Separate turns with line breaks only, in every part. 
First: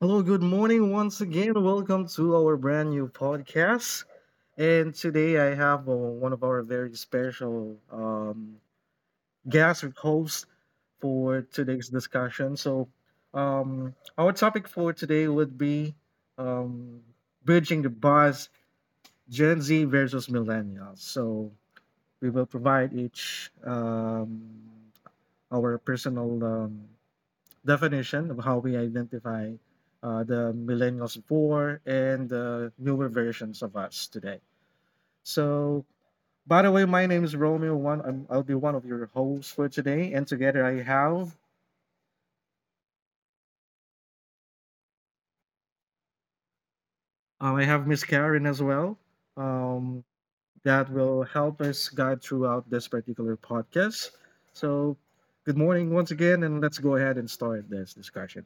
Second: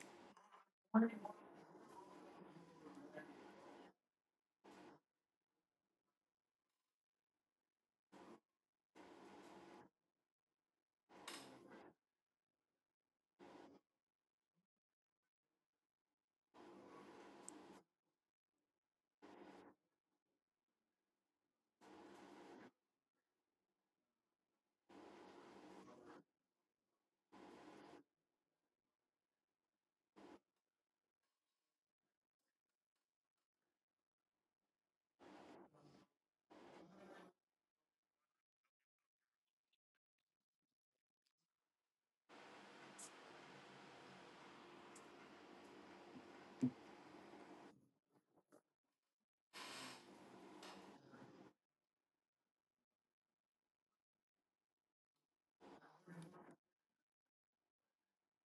Hello, good morning
All
once again. Welcome to our brand new podcast. And today I have one of our very special guest or host for today's discussion. Our topic for today would be um, bridging the bars, Gen Z versus millennials. So, we will provide each our personal definition of how we identify the millennials before and the newer versions of us today. So, by the way, my name is Romeo. I'll be one of your hosts for today, and together I have Miss Karen as well. Um, that will help us guide throughout this particular podcast. So, good morning once again, and let's go ahead and start this discussion.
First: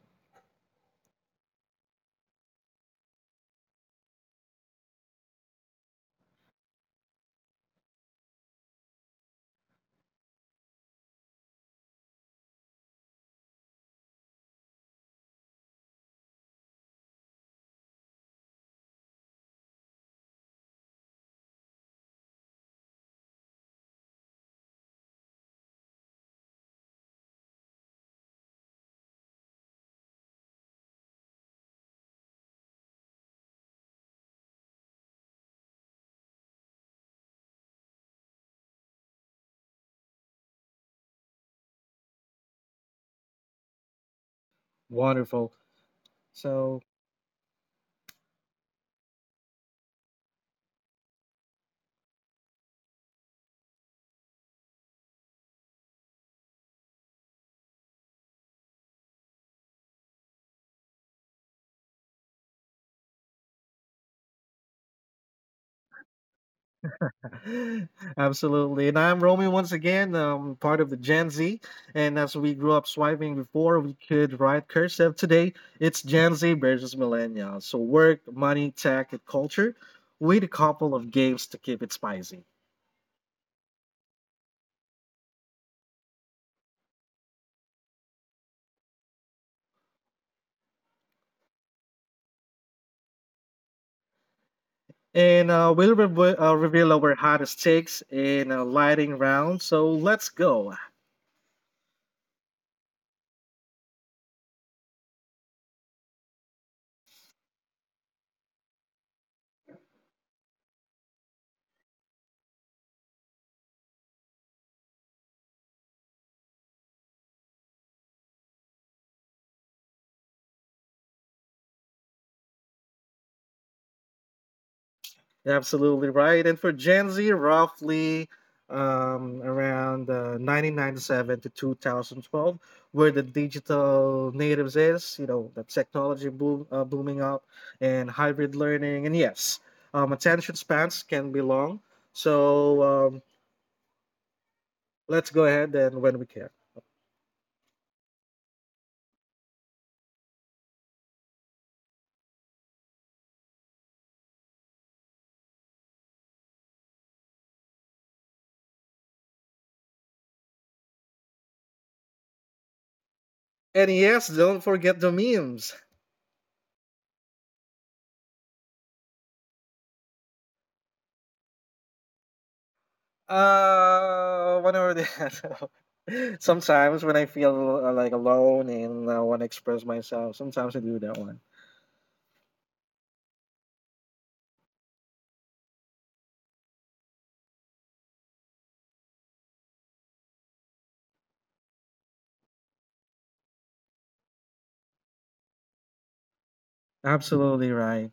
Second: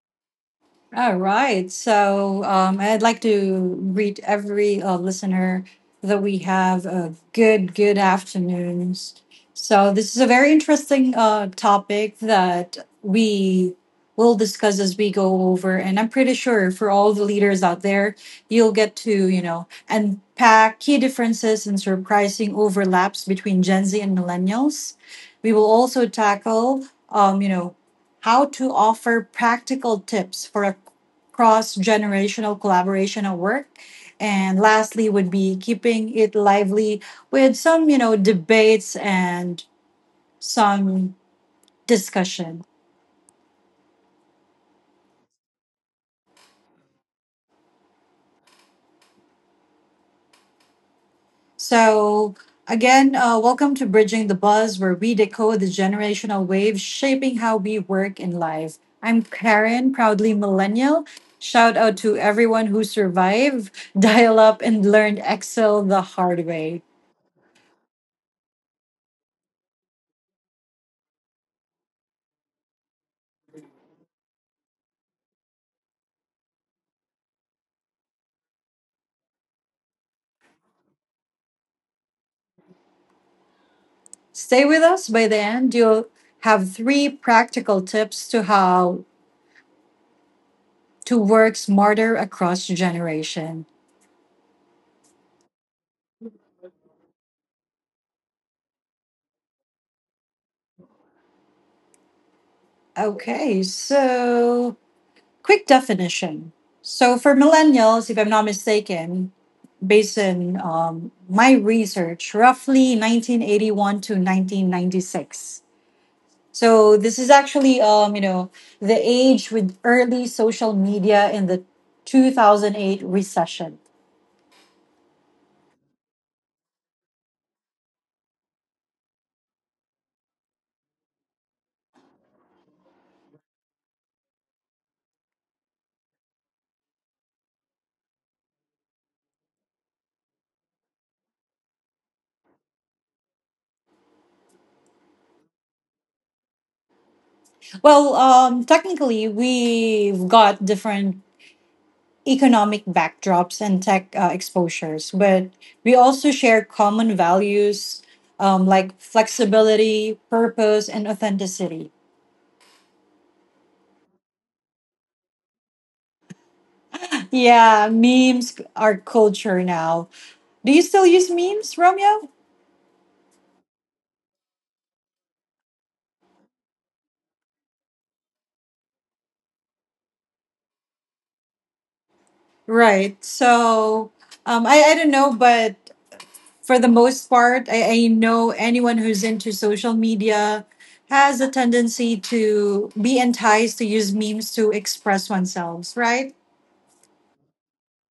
right. So I'd like to greet every listener that we have a good afternoons. So this is a very interesting topic that we will discuss as we go over. And I'm pretty sure for all the leaders out there, you'll get to, you know, unpack key differences and surprising overlaps between Gen Z and millennials. We will also tackle, you know, how to offer practical tips for a cross generational collaboration at work. And lastly, would be keeping it lively with some, you know, debates and some discussion.
Wonderful. So,
So, again, welcome to Bridging the Buzz, where we decode the generational waves shaping how we work in life. I'm Karen, proudly millennial. Shout out to everyone who survived, dial up, and learned Excel the hard way.
absolutely. And I'm Romy once again, part of the Gen Z. And as we grew up swiping before, we could write cursive. Today, it's Gen Z versus Millennials. So work, money, tech, and culture with a couple of games to keep it spicy.
Stay with us. By the end, you'll have three practical tips to how to work smarter across generation.
And we'll reveal our hottest takes in a lighting round. So let's go.
Okay, so quick definition. So for millennials, if I'm not mistaken, based on my research, roughly 1981 to 1996. So this is actually, you know, the age with early social media in the 2008 recession.
You're absolutely right. And for Gen Z, roughly around 1997 to 2012, where the digital natives is, you know, the technology booming up and hybrid learning. And yes, attention spans can be long. So um, let's go ahead and when we care.
Well, technically, we've got different economic backdrops and tech exposures, but we also share common values like flexibility, purpose, and authenticity.
And yes, don't forget the memes.
Yeah, memes are culture now. Do you still use memes, Romeo?
One or the sometimes when I feel like alone and want to express myself, sometimes I do that one.
Right. So I don't know, but for the most part, I know anyone who's into social media has a tendency to be enticed to use memes to express oneself, right?
Absolutely right.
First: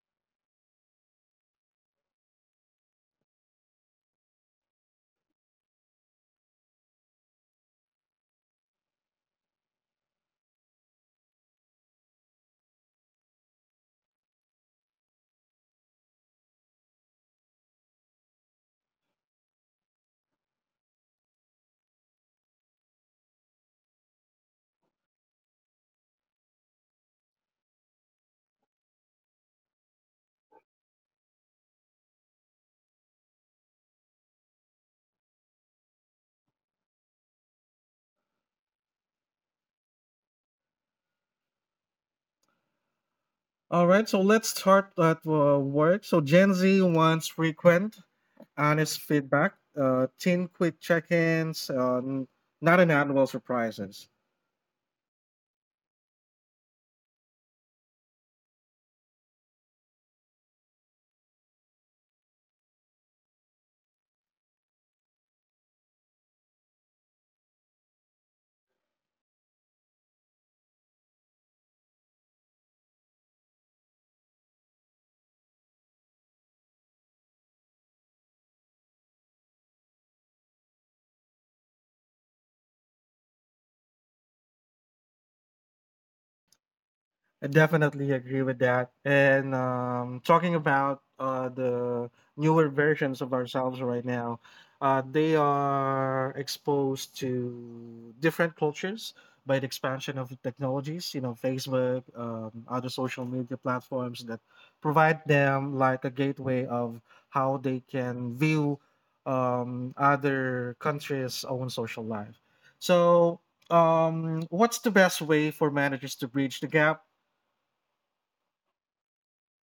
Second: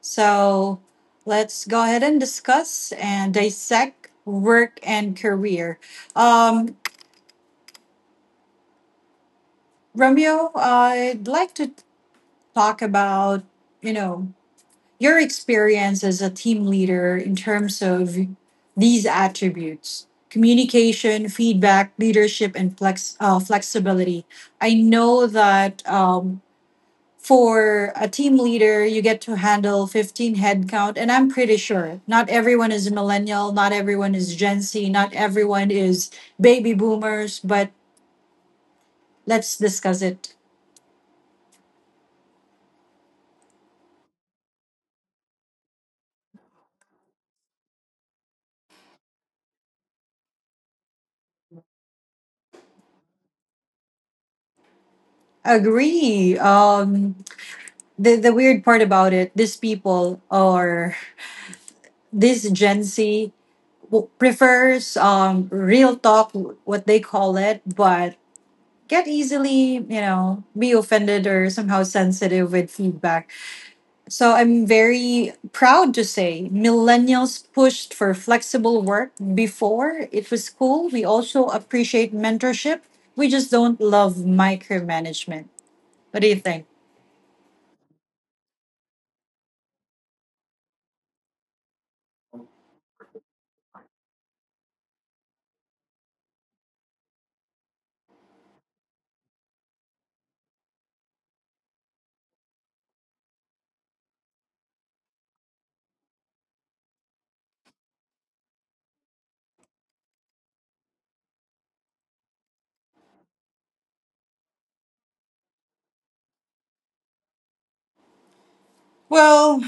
So let's go ahead and discuss and dissect work and career. Um, Romeo, I'd like to talk about, you know, your experience as a team leader in terms of these attributes communication feedback leadership and flexibility. I know that for a team leader you get to handle 15 headcount, and I'm pretty sure not everyone is millennial, not everyone is Gen Z, not everyone is baby boomers, but let's discuss it.
All right, so let's start at work. So Gen Z wants frequent, honest feedback, teen quick check-ins, not inevitable surprises.
Agree. The weird part about it, these people are this Gen Z, prefers real talk, what they call it, but get easily, you know, be offended or somehow sensitive with feedback. So I'm very proud to say millennials pushed for flexible work before it was cool. We also appreciate mentorship. We just don't love micromanagement. What do you think?
I definitely agree with that. And talking about the newer versions of ourselves right now, they are exposed to different cultures by the expansion of technologies, you know, Facebook, other social media platforms that provide them like a gateway of how they can view other countries' own social life. So, what's the best way for managers to bridge the gap?
Well,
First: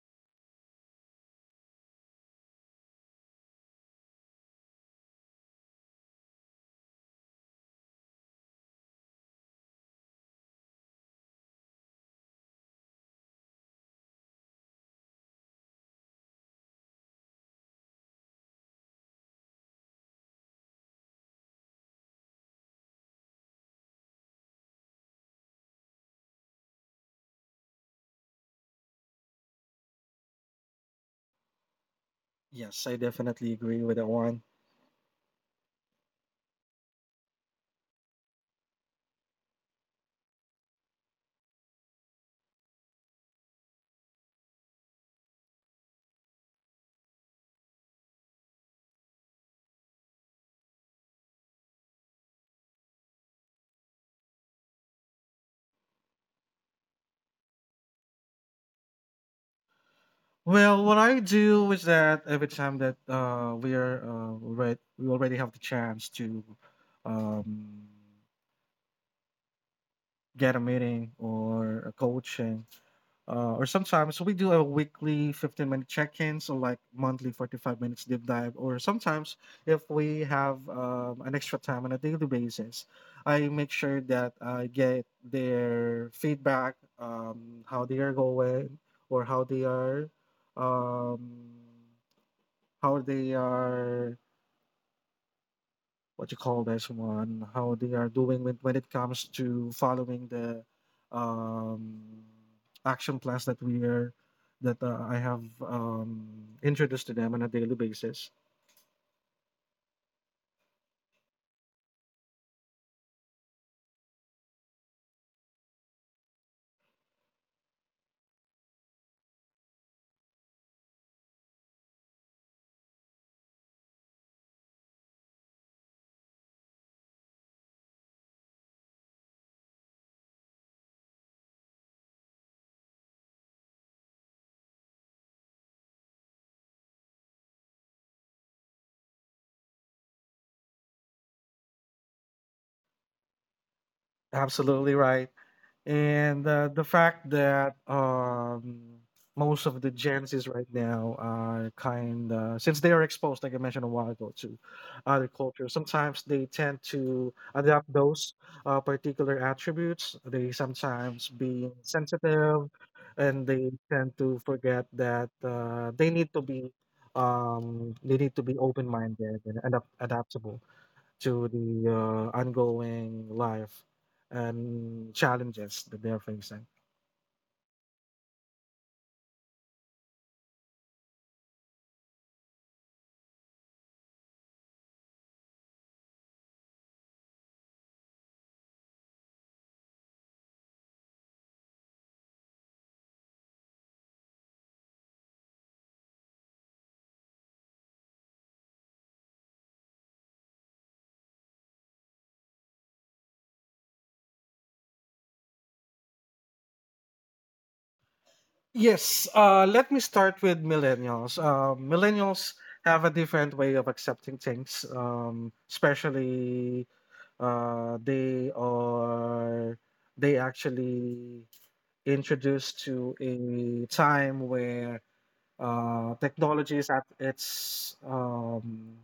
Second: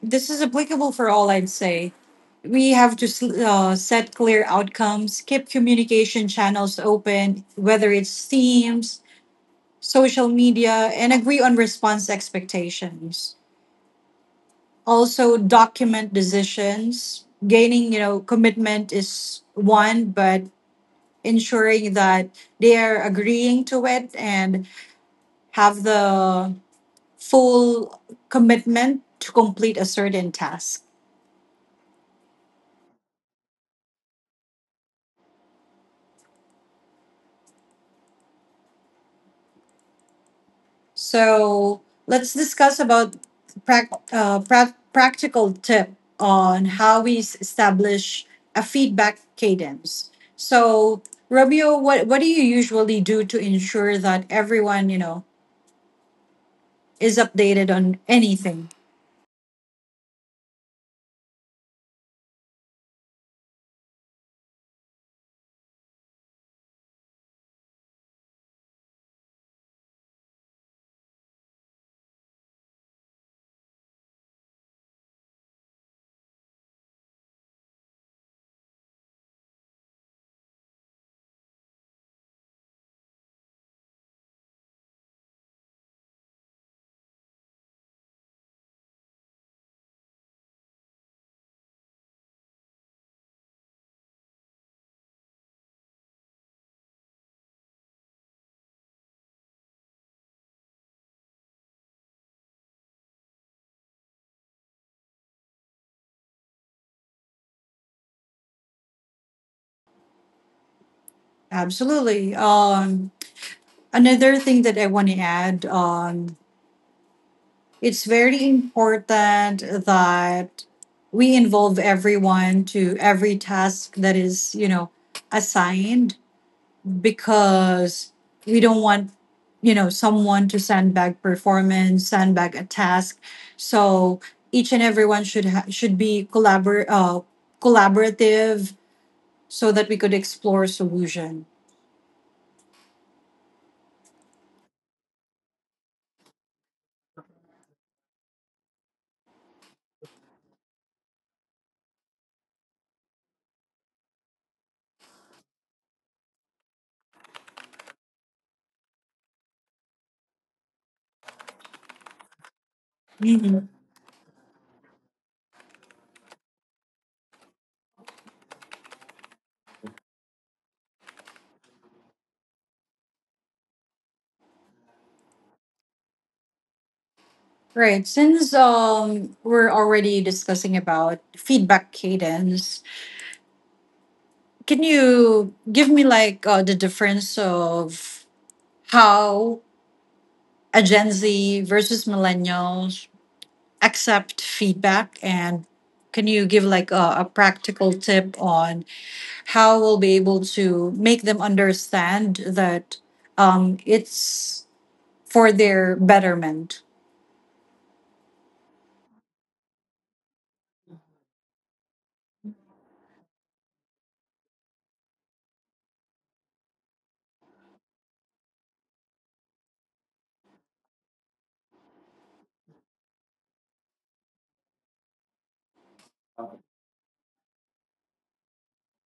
this is applicable for all, I'd say. We have to set clear outcomes, keep communication channels open, whether it's Teams, social media, and agree on response expectations. Also, document decisions. Gaining, you know, commitment is one, but ensuring that they are agreeing to it and have the full commitment to complete a certain task.
Yes, I definitely agree with that one.
So let's discuss about practical tip on how we establish a feedback cadence. So Romeo, what do you usually do to ensure that everyone, you know, is updated on anything?
Well, what I do is that every time that we already have the chance to um, get a meeting or a coaching, uh, or sometimes we do a weekly 15-minute check-in, so like monthly 45 minutes deep dive, or sometimes if we have an extra time on a daily basis, I make sure that I get their feedback, how they are going, or how they are, how they are what you call this one, how they are doing when it comes to following the um, action plans that we are that I have introduced to them on a daily basis.
Absolutely. Another thing that I want to add, it's very important that we involve everyone to every task that is, you know, assigned, because we don't want, you know, someone to sandbag performance, sandbag a task. So each and everyone should should be collaborative, so that we could explore solution.
Absolutely right. And the fact that most of the Gen Zs right now are kind of, since they are exposed, like I mentioned a while ago, to other cultures, sometimes they tend to adapt those particular attributes. They sometimes be sensitive and
Mhm.
they tend to forget that they need to be. They need to be open-minded and adaptable to the ongoing life and challenges that they're facing.
Right. Since we're already discussing about feedback cadence, can you give me like the difference of how a Gen Z versus millennials accept feedback, and can you give like a practical tip on how we'll be able to make them understand that it's for their betterment?
Yes, let me start with millennials. Millennials have a different way of accepting things, especially uh, they are they actually introduced to a time where technology is at its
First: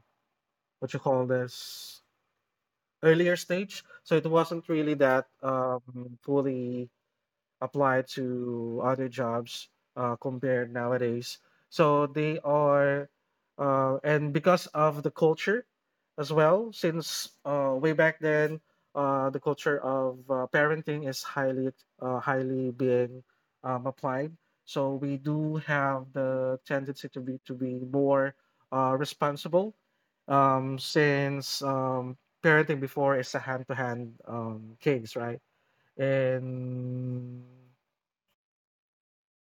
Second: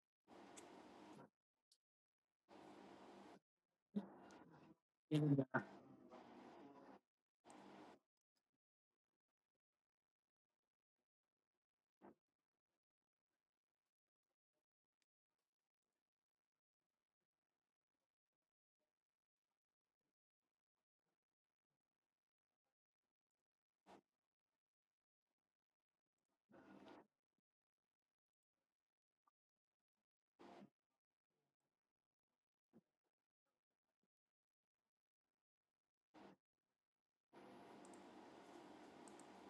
what you call this earlier stage, so it wasn't really that, fully apply to other jobs compared nowadays. So they are, and because of the culture as well, since way back then, the culture of parenting is highly, highly being applied. So we do have the tendency to be more responsible, since parenting before is a hand-to-hand case, right? And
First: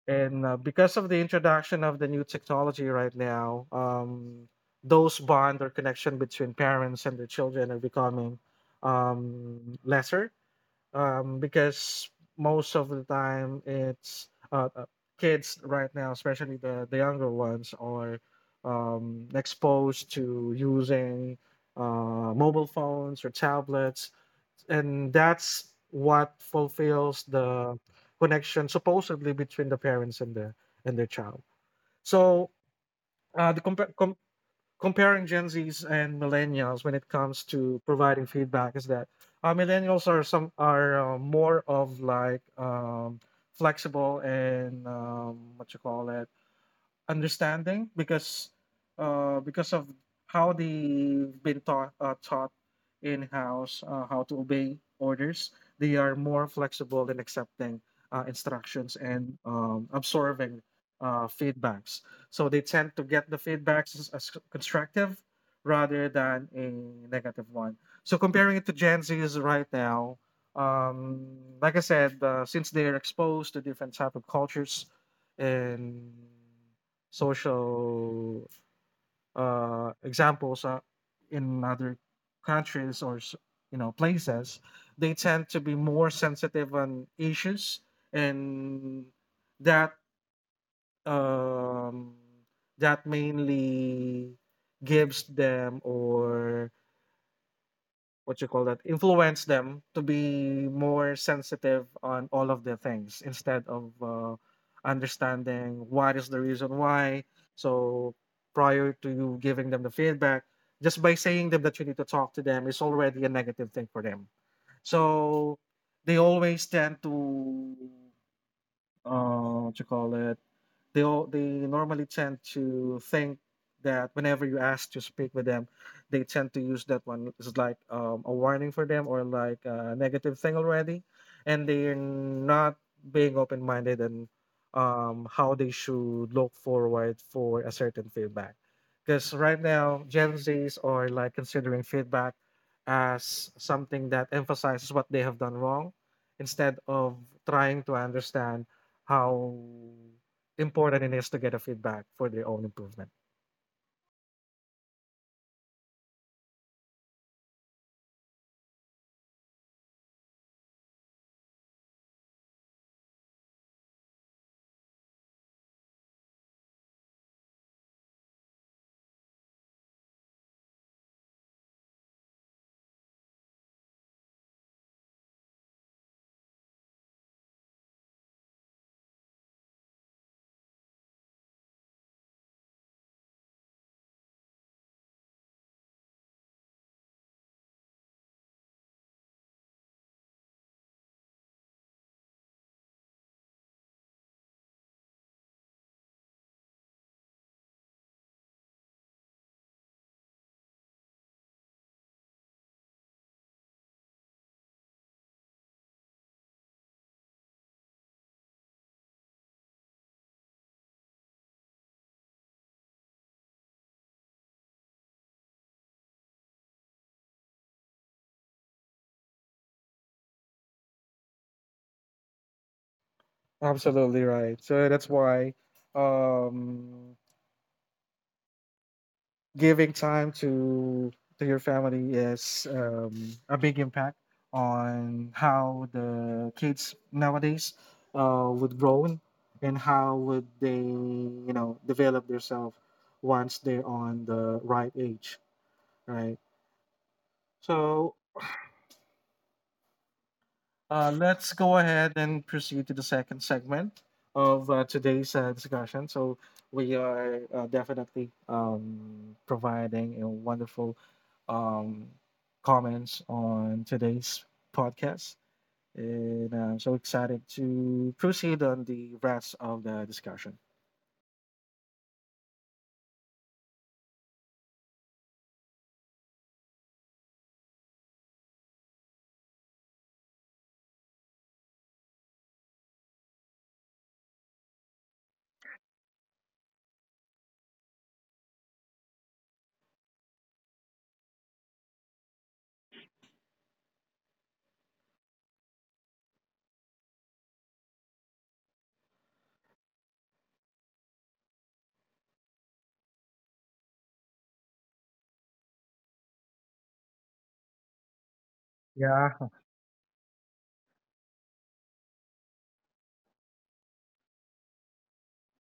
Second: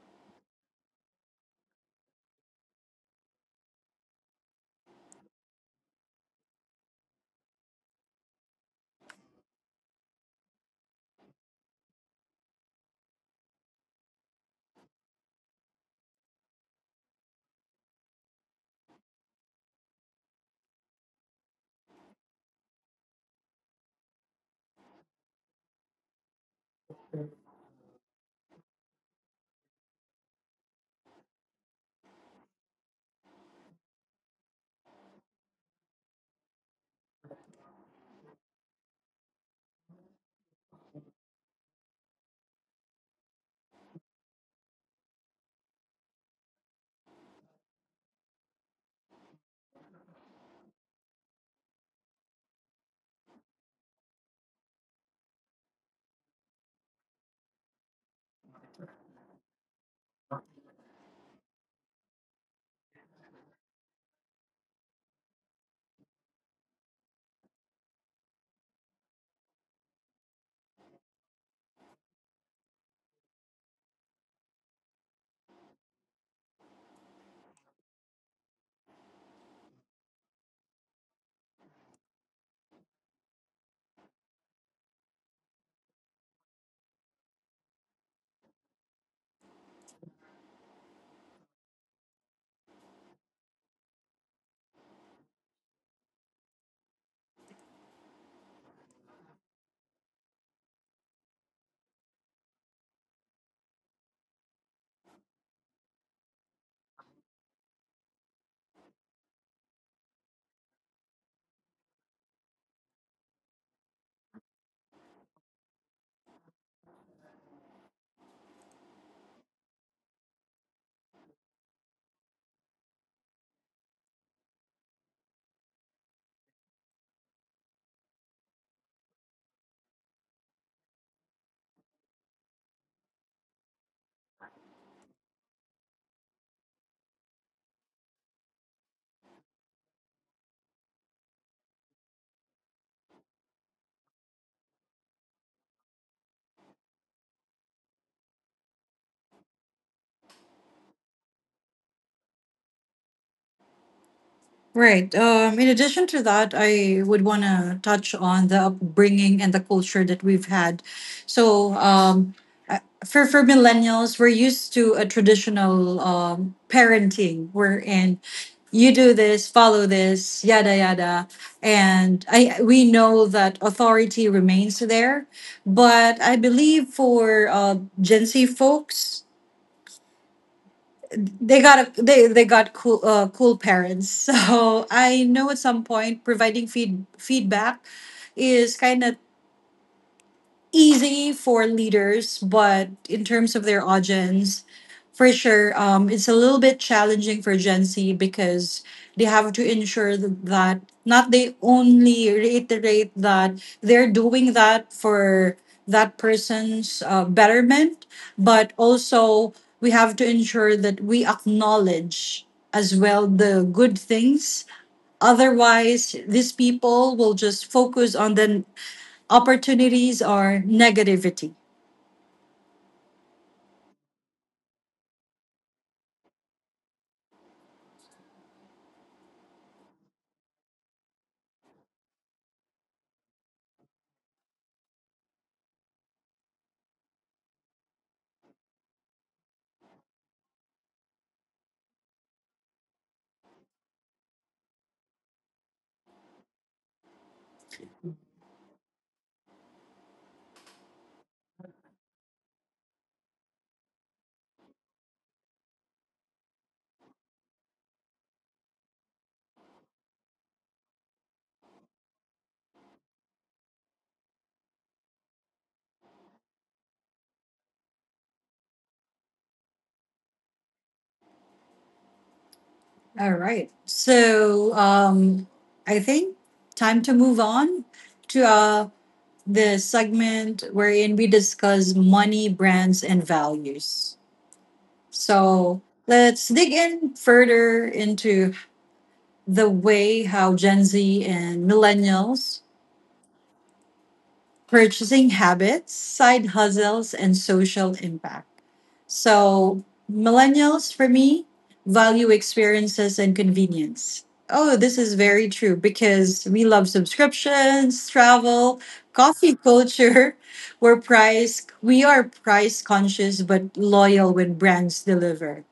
and because of the introduction of the new technology right now, those bond or connection between parents and their children are becoming lesser because most of the time it's kids right now, especially the younger ones, are exposed to using mobile phones or tablets, and that's what fulfills the connection supposedly between the parents and their child. So uh, the compa- com- comparing Gen Z's and millennials when it comes to providing feedback is that millennials are more of like flexible and what you call it understanding because of how they've been taught in house how to obey orders. They are more flexible in accepting instructions and absorbing feedbacks, so they tend to get the feedbacks as constructive rather than a negative one. So comparing it to Gen Z's right now, um, like I said, since they're exposed to different type of cultures and social examples in other countries you know, places, they tend to be more sensitive on issues, and that um, that mainly gives them or what you call that influence them to be more sensitive on all of the things, instead of understanding what is the reason why. So prior to you giving them the feedback, just by saying them that you need to talk to them is already a negative thing for them. So they always tend to what you call it they all they normally tend to think that whenever you ask to speak with them, they tend to use that one. It's like a warning for them or like a negative thing already, and they're not being open minded and how they should look forward for a certain feedback. Because right now, Gen Zs are like considering feedback as something that emphasizes what they have done wrong, instead of trying to understand how important it is to get a feedback for their own improvement.
Right. In addition to that, I would want to touch on the upbringing and the culture that we've had. So, uh, for millennials, we're used to a traditional parenting wherein you do this, follow this, yada yada, and I we know that authority remains there. But I believe for Gen Z folks, they got cool cool parents. So I know at some point providing feedback is kind of easy for leaders, but in terms of their audience, for sure, it's a little bit challenging for Gen Z because they have to ensure that, not they only reiterate that they're doing that for that person's betterment, but also we have to ensure that we acknowledge as well the good things. Otherwise, these people will just focus on the opportunities or negativity.
Absolutely right. So that's why um, giving time to your family is a big impact on how the kids nowadays would grow in and how would they, you know, develop themselves once they're on the right age, right? So uh, let's go ahead and proceed to the second segment of today's discussion. So we are definitely providing a wonderful um, comments on today's podcast, and I'm so excited to proceed on the rest of the discussion.
All right. So I think time to move on to the segment wherein we discuss money, brands, and values. So let's dig in further into the way how Gen Z and millennials purchasing habits, side hustles, and social impact. So, millennials for me value experiences and convenience. Oh, this is very true because we love subscriptions, travel, coffee culture. We are price conscious but loyal when brands deliver.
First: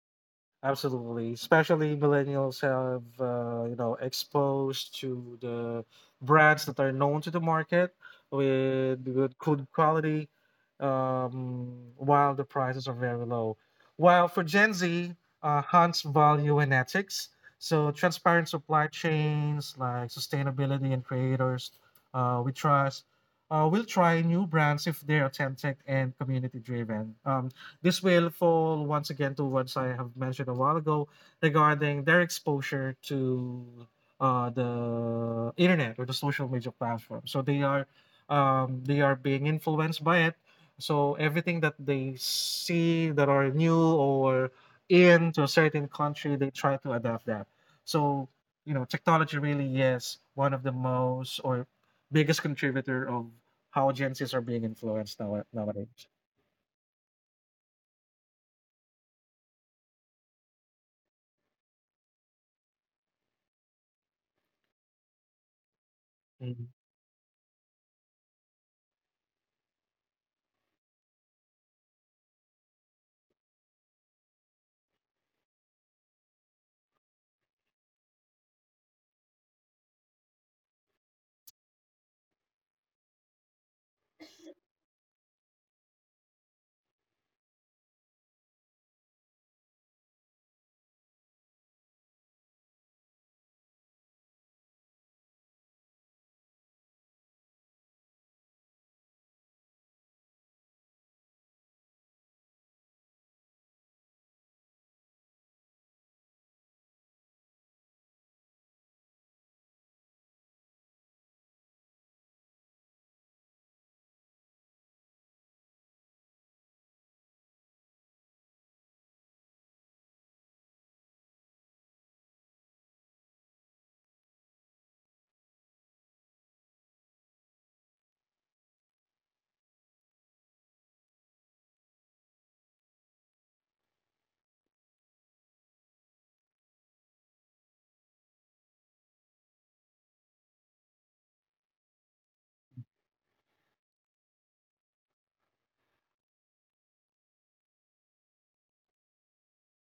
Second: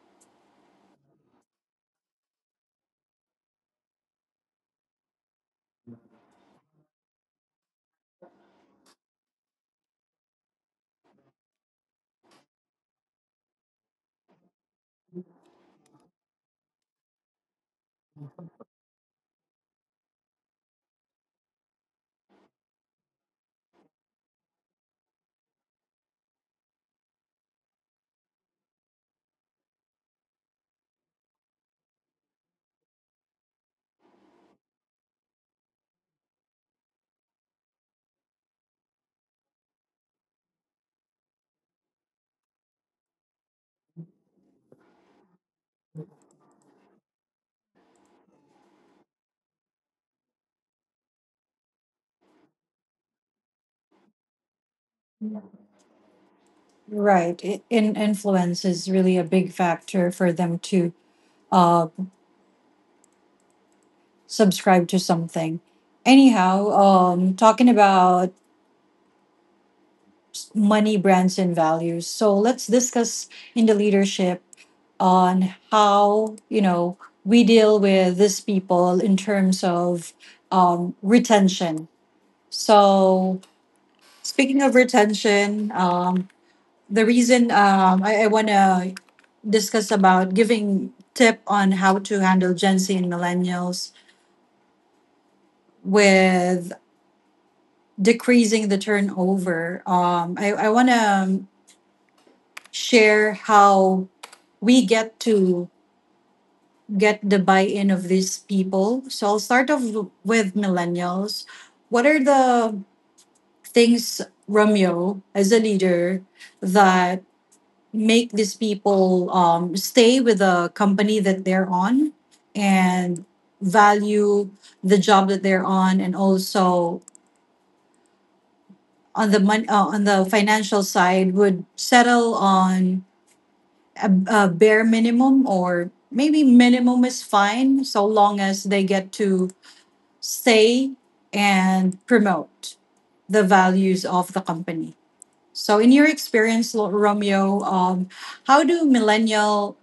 Absolutely, especially millennials have, you know, exposed to the brands that are known to the market with good quality, while the prices are very low. While for Gen Z, hunts value and ethics, so transparent supply chains like sustainability and creators we trust. We'll try new brands if they're authentic and community driven. This will fall once again to what I have mentioned a while ago regarding their exposure to the internet or the social media platform. So they are, they are being influenced by it. So everything that they see that are new or in to a certain country, they try to adapt that. So, you know, technology really is one of the most or biggest contributor of how Gen Zs are being influenced nowadays.
Right. In influence is really a big factor for them to uh subscribe to something. Anyhow, talking about money, brands, and values. So let's discuss in the leadership on how, you know, we deal with these people in terms of retention. So speaking of retention, the reason I want to discuss about giving tip on how to handle Gen Z and millennials with decreasing the turnover. I want to share how we get to get the buy-in of these people. So I'll start off with millennials. What are the things, Romeo, as a leader, that make these people stay with the company that they're on and value the job that they're on, and also on the on the financial side, would settle on a bare minimum, or maybe minimum is fine so long as they get to say and promote the values of the company. So in your experience, Romeo, how do millennial,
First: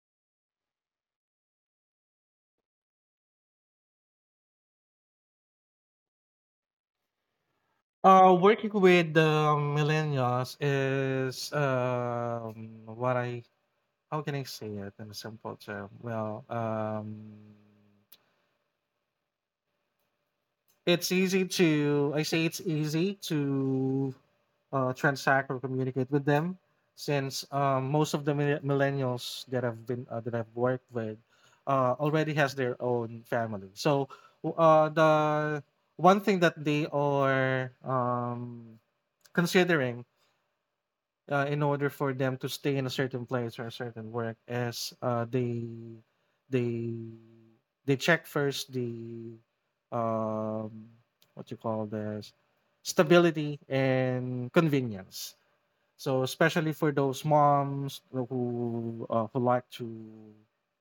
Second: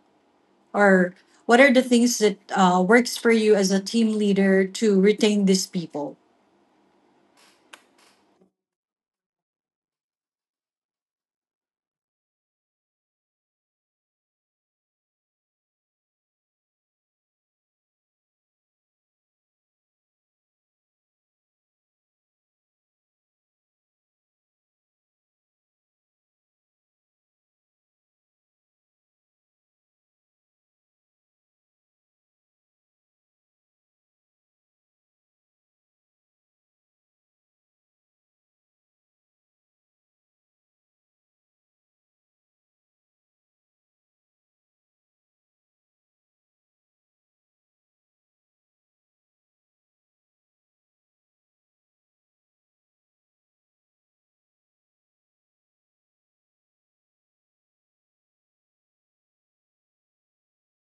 or what are the things that works for you as a team leader to retain these people?
Working with the millennials is what I how can I say it in a simple term? Well, it's easy to I say it's easy to transact or communicate with them, since most of the millennials that have been that I've worked with already has their own family. So the one thing that they are considering in order for them to stay in a certain place or a certain work, as they they check first the um, what you call this stability and convenience. So especially for those moms who like to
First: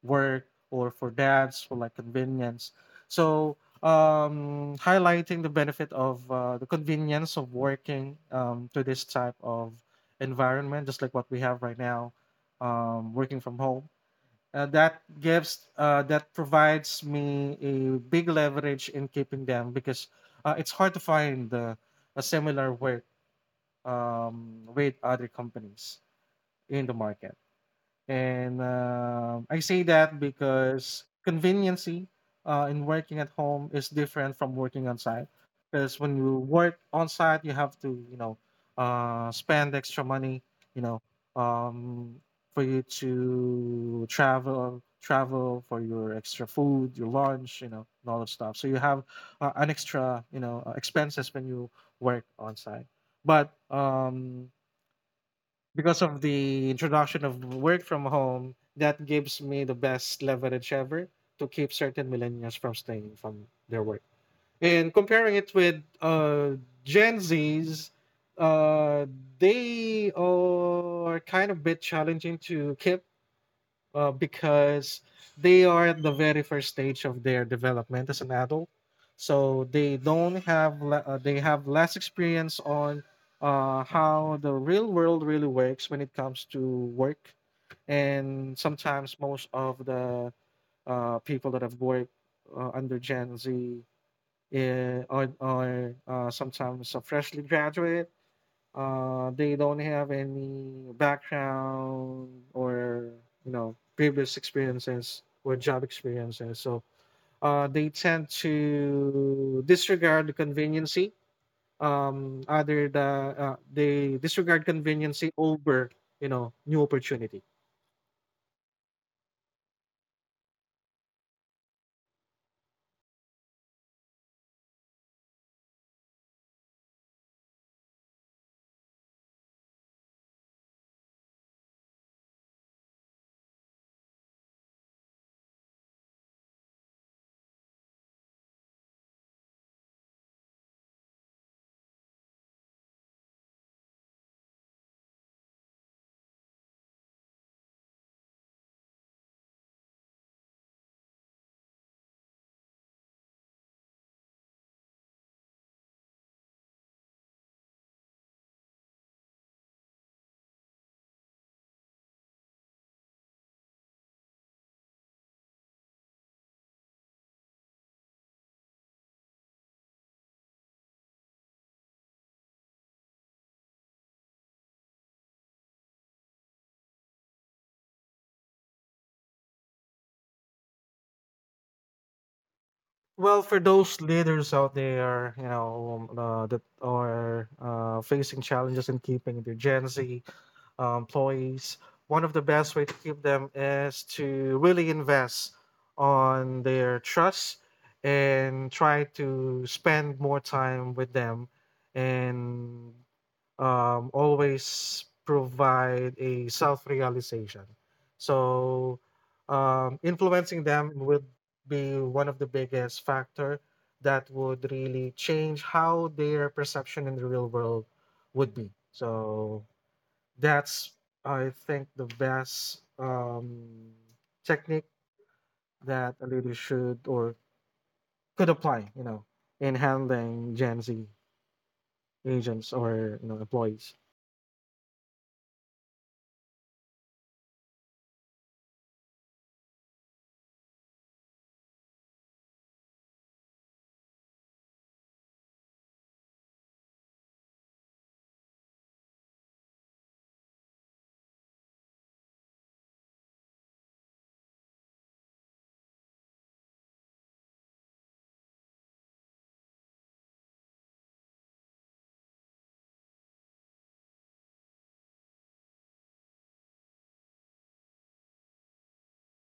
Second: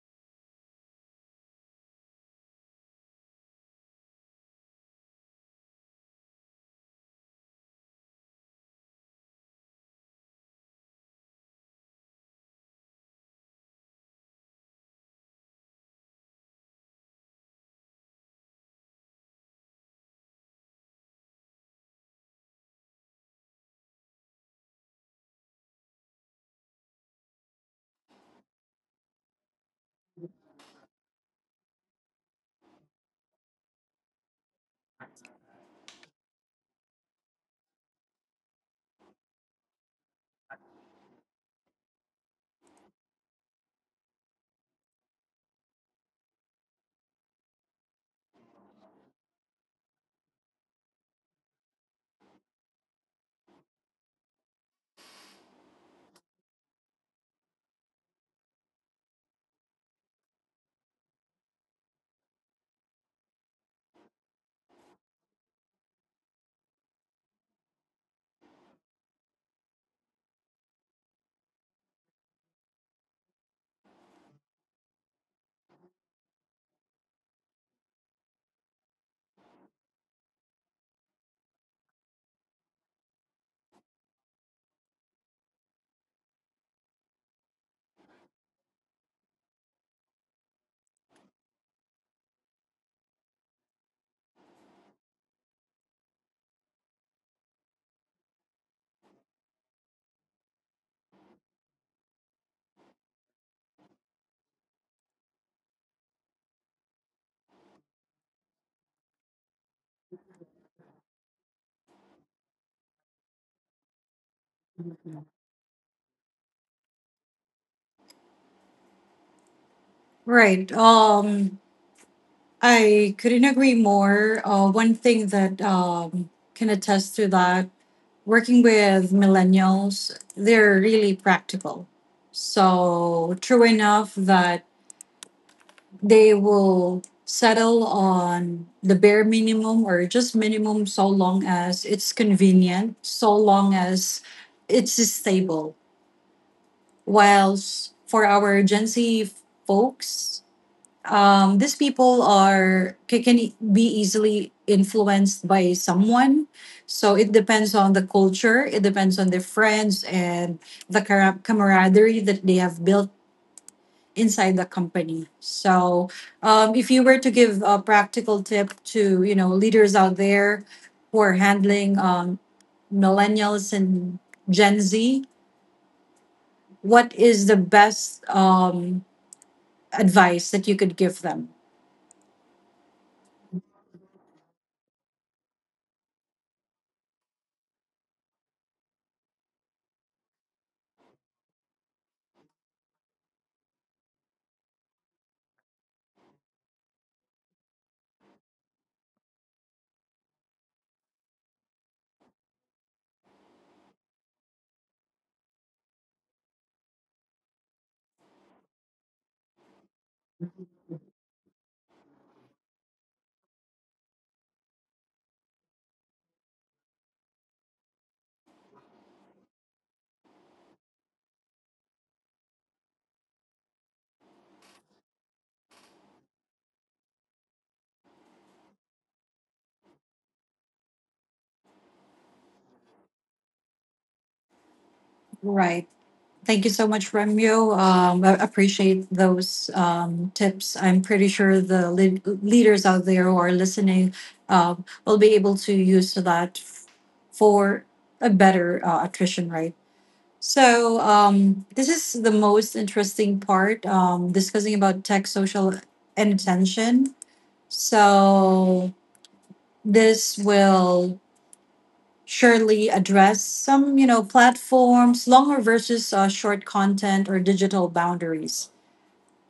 work, or for dads who like convenience. So highlighting the benefit of the convenience of working to this type of environment, just like what we have right now, working from home. That provides me a big leverage in keeping them because it's hard to find a similar work with other companies in the market. And I say that because conveniency in working at home is different from working on site. Because when you work on site, you have to, you know, spend extra money, you know, um, for you to travel for your extra food, your lunch, you know, and all that stuff. So you have an extra, you know, expenses when you work on site. But because of the introduction of work from home, that gives me the best leverage ever to keep certain millennials from staying from their work. And comparing it with Gen Zs, uh, they are kind of bit challenging to keep because they are at the very first stage of their development as an adult, so they don't have le- they have less experience on how the real world really works when it comes to work. And sometimes most of the people that have worked under gen z are sometimes a freshly graduate. They don't have any background or you know previous experiences or job experiences, so they tend to disregard the conveniency. Other the they disregard conveniency over you know new opportunity.
Right. Um, I couldn't agree more. Uh, one thing that can attest to that, working with millennials, they're really practical. So, true enough that they will settle on the bare minimum or just minimum so long as it's convenient, so long as it's stable. Whilst for our Gen Z folks, these people can be easily influenced by someone. So it depends on the culture, it depends on their friends and the camaraderie that they have built inside the company. So if you were to give a practical tip to, you know, leaders out there who are handling millennials and Gen Z, what is the best advice that you could give them?
Well, for those leaders out there, you know, that are facing challenges in keeping their Gen Z employees, one of the best way to keep them is to really invest on their trust and try to spend more time with them, and always provide a self-realization. So influencing them would be one of the biggest factor that would really change how their perception in the real world would be. So that's, I think, the best technique that a leader should or could apply, you know, in handling Gen Z agents or you know employees.
Right. Thank you so much, Remyo. I appreciate those tips. I'm pretty sure the leaders out there who are listening will be able to use that for a better attrition rate. So this is the most interesting part, discussing about tech, social, and attention. So this will surely address some, you know, platforms, longer versus short content or digital boundaries.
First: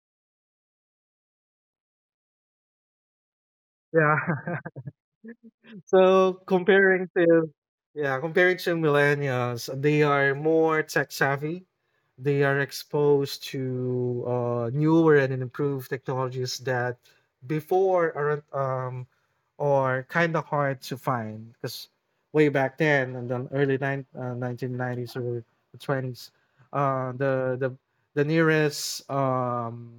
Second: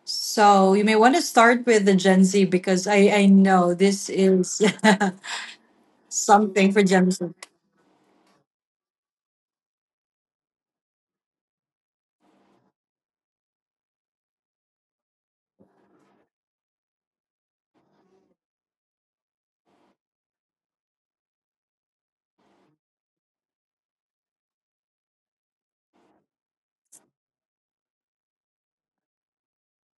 So you may want to start with the Gen Z because I know this
Yeah.
is
So
something for
comparing
Gen Z.
to Yeah, comparing to millennials, they are more tech savvy. They are exposed to newer and improved technologies that before aren't or kind of hard to find, because way back then in the early 1990s or the 20s, uh, the the the nearest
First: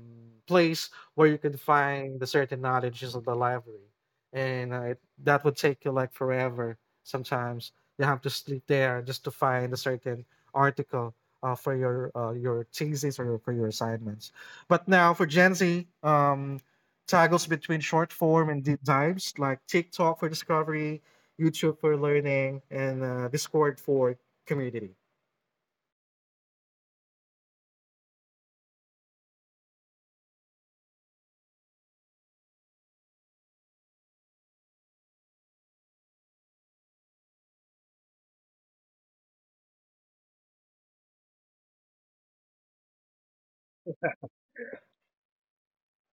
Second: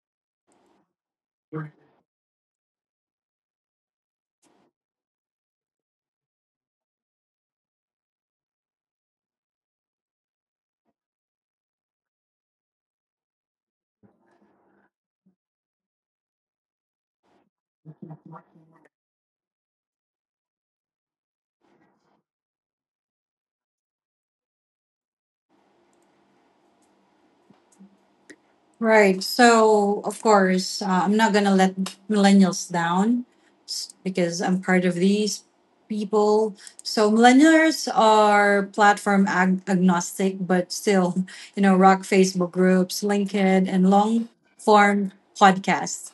place where you could find the certain knowledge is the library, and that would take you like forever. Sometimes you have to sleep there just to find a certain article for your thesis or for your assignments. But now for Gen Z, toggles between short form and deep dives like TikTok for discovery, YouTube for learning, and Discord for community.
Right. So, of course, I'm not going to let millennials down, because I'm part of these people. So, millennials are platform agnostic, but still, you know, rock Facebook groups, LinkedIn, and long form podcasts.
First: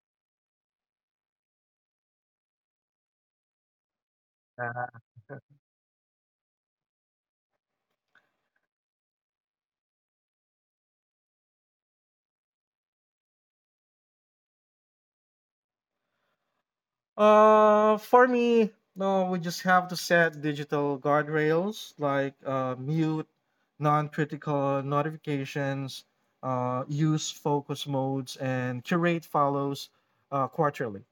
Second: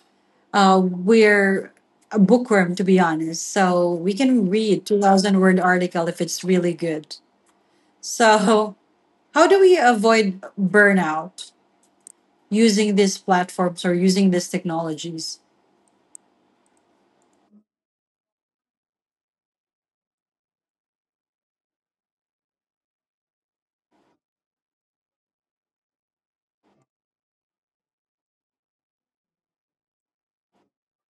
We're a bookworm, to be honest. So, we can read 2,000 word article if it's really good. So, how do we avoid burnout using these platforms or using these technologies,
For me, no, we just have to set digital guardrails like mute, non-critical notifications, use focus modes, and curate follows quarterly.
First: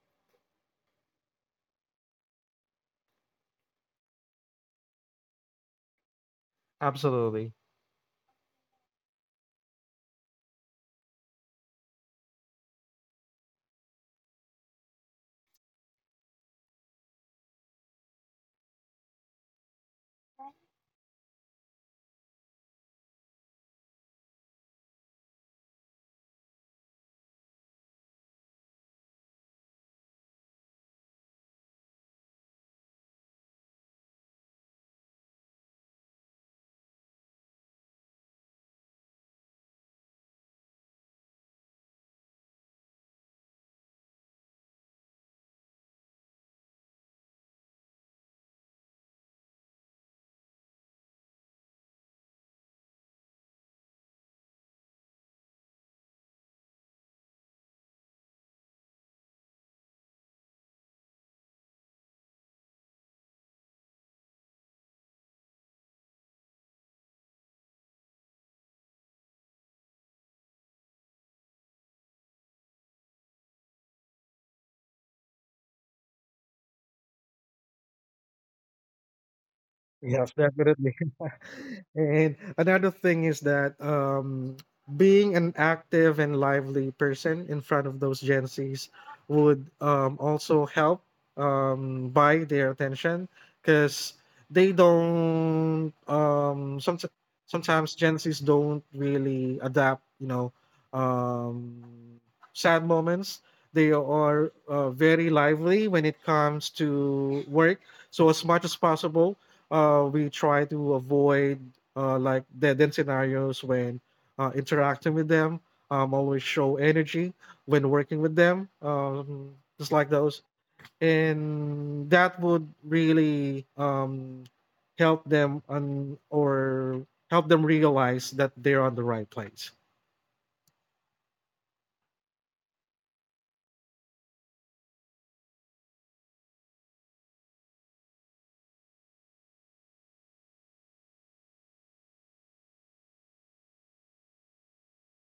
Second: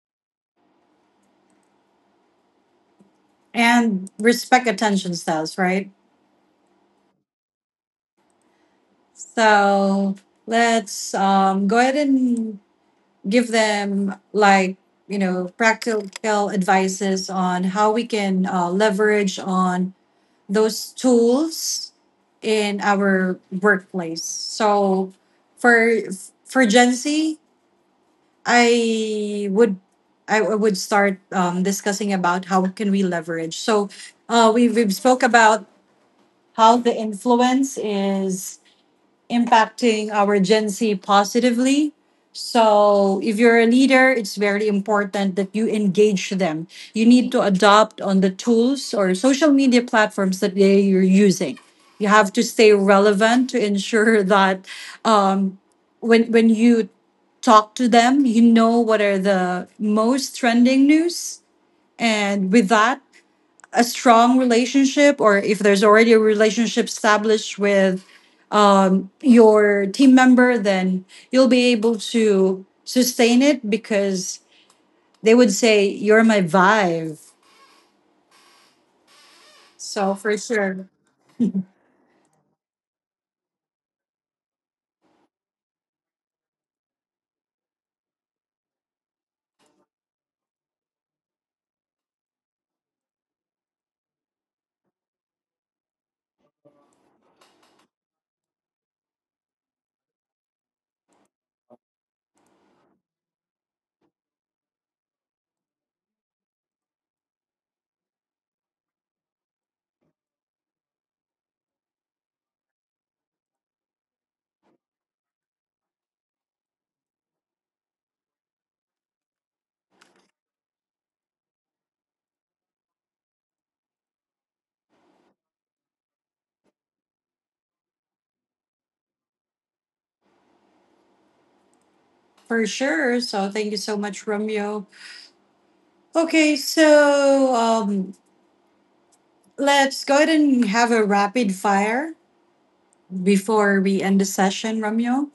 and respect attention styles, right?
Absolutely.
So let's go ahead and give them like, you know, practical advices on how we can leverage on those tools in our workplace. So for Gen Z, I would I would start discussing about how can we leverage. So we we've spoke about how the influence is impacting our Gen Z positively. So, if you're a leader, it's very important that you engage them. You need to adopt on the tools or social media platforms that you're using. You have to stay relevant to ensure that um, when you talk to them, you know what are the most trending news, and with that, a strong relationship, or if there's already a relationship established with your team member, then you'll be able to sustain it because they would say, "You're my vibe." So,
Yes,
for sure.
definitely. And another thing is that being an active and lively person in front of those Gen Zs would also help buy their attention, because they don't, sometimes Gen Zs don't really adapt, you know, um, sad moments. They are very lively when it comes to work. So, as much as possible, we try to avoid like dead end scenarios when interacting with them. Always show energy when working with them, just like those, and that would really help them and or help them realize that they're on the right place.
For sure. So, thank you so much, Romeo. Okay, so let's go ahead and have a rapid fire before we end the session, Romeo.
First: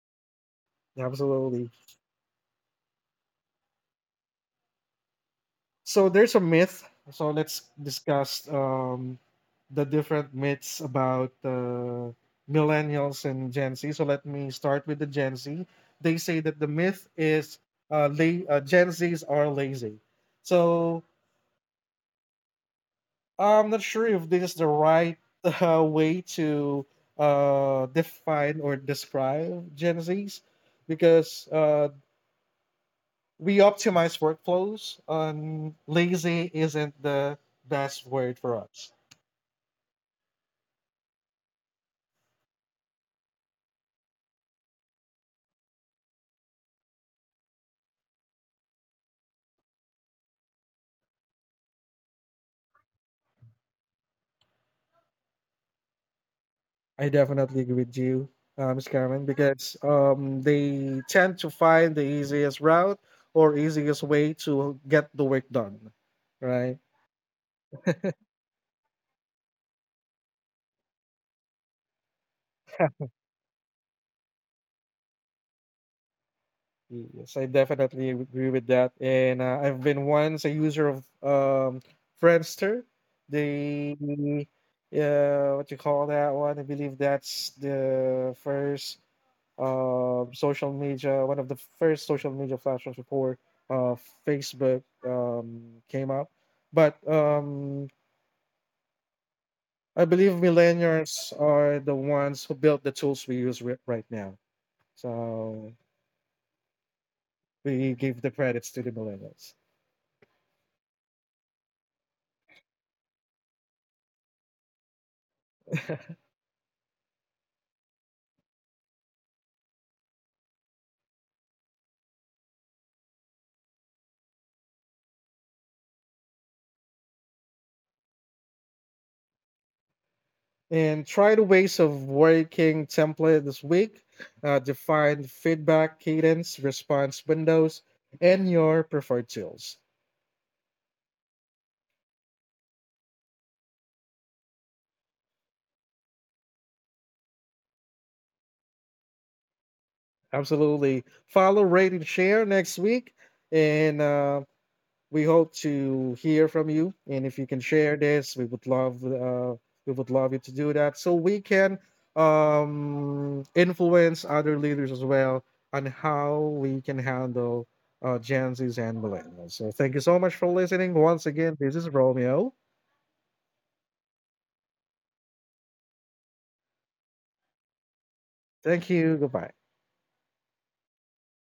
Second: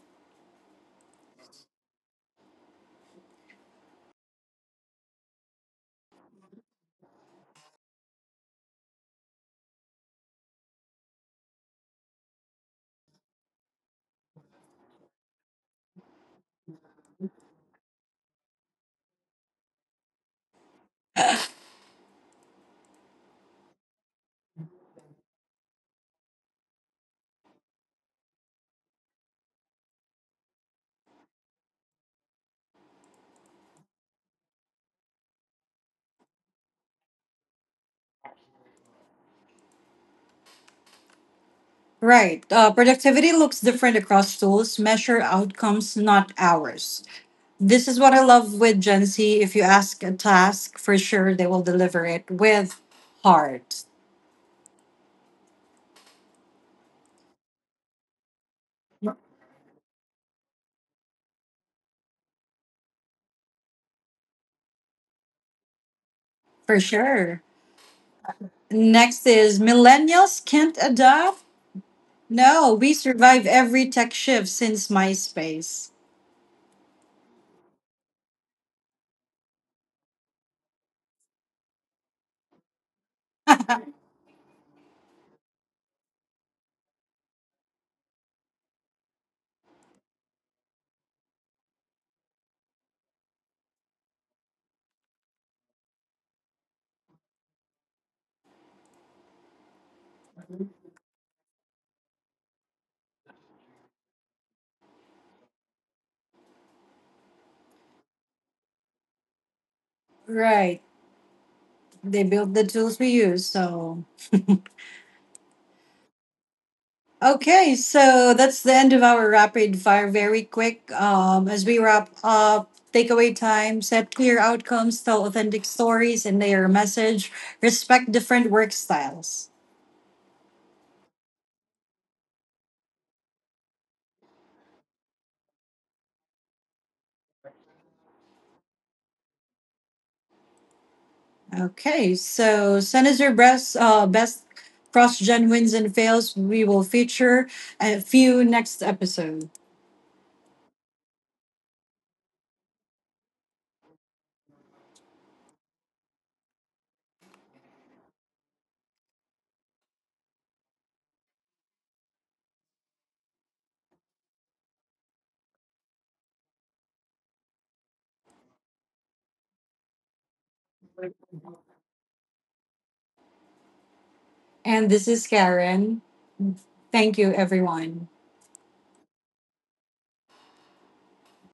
Absolutely. So there's a myth. So let's discuss the different myths about millennials and Gen Z. So let me start with the Gen Z. They say that the myth is Gen Zs are lazy. So I'm not sure if this is the right way to define or describe Gen Zs, because we optimize workflows and lazy isn't the best word for us.
Right. Productivity looks different across tools, measure outcomes, not hours. This is what I love with Gen Z. If you ask a task, for sure they will deliver it with heart.
I definitely agree with you, Ms. Carmen, because they tend to find the easiest route or easiest way to get the work done,
For
right?
sure. Next is millennials can't adapt. No, we survive every tech shift since MySpace.
Yes, I definitely agree with that. And I've been once a user of Friendster. They, what you call that one? I believe that's the first social media, one of the first social media platforms before uh, Facebook came out. But I believe millennials are the ones who built the tools we right now. So we give the credits to the millennials.
Right. They built the tools we use. So okay, so that's the end of our rapid fire. Very quick. As we wrap up, takeaway time, set clear outcomes, tell authentic stories and their message, respect different work styles.
And try the ways of working template this week. Define feedback, cadence, response windows, and your preferred tools.
Okay, so Senator best, best cross gen wins and fails. We will feature a few next episode.
Absolutely. Follow, rate, and share next week. And we hope to hear from you. And if you can share this, we would love you to do that so we can influence other leaders as well on how we can handle Gen Zs and millennials. So thank you so much for listening once again. This is Romeo.
And this is Karen. Thank you, everyone.
Thank you. Goodbye.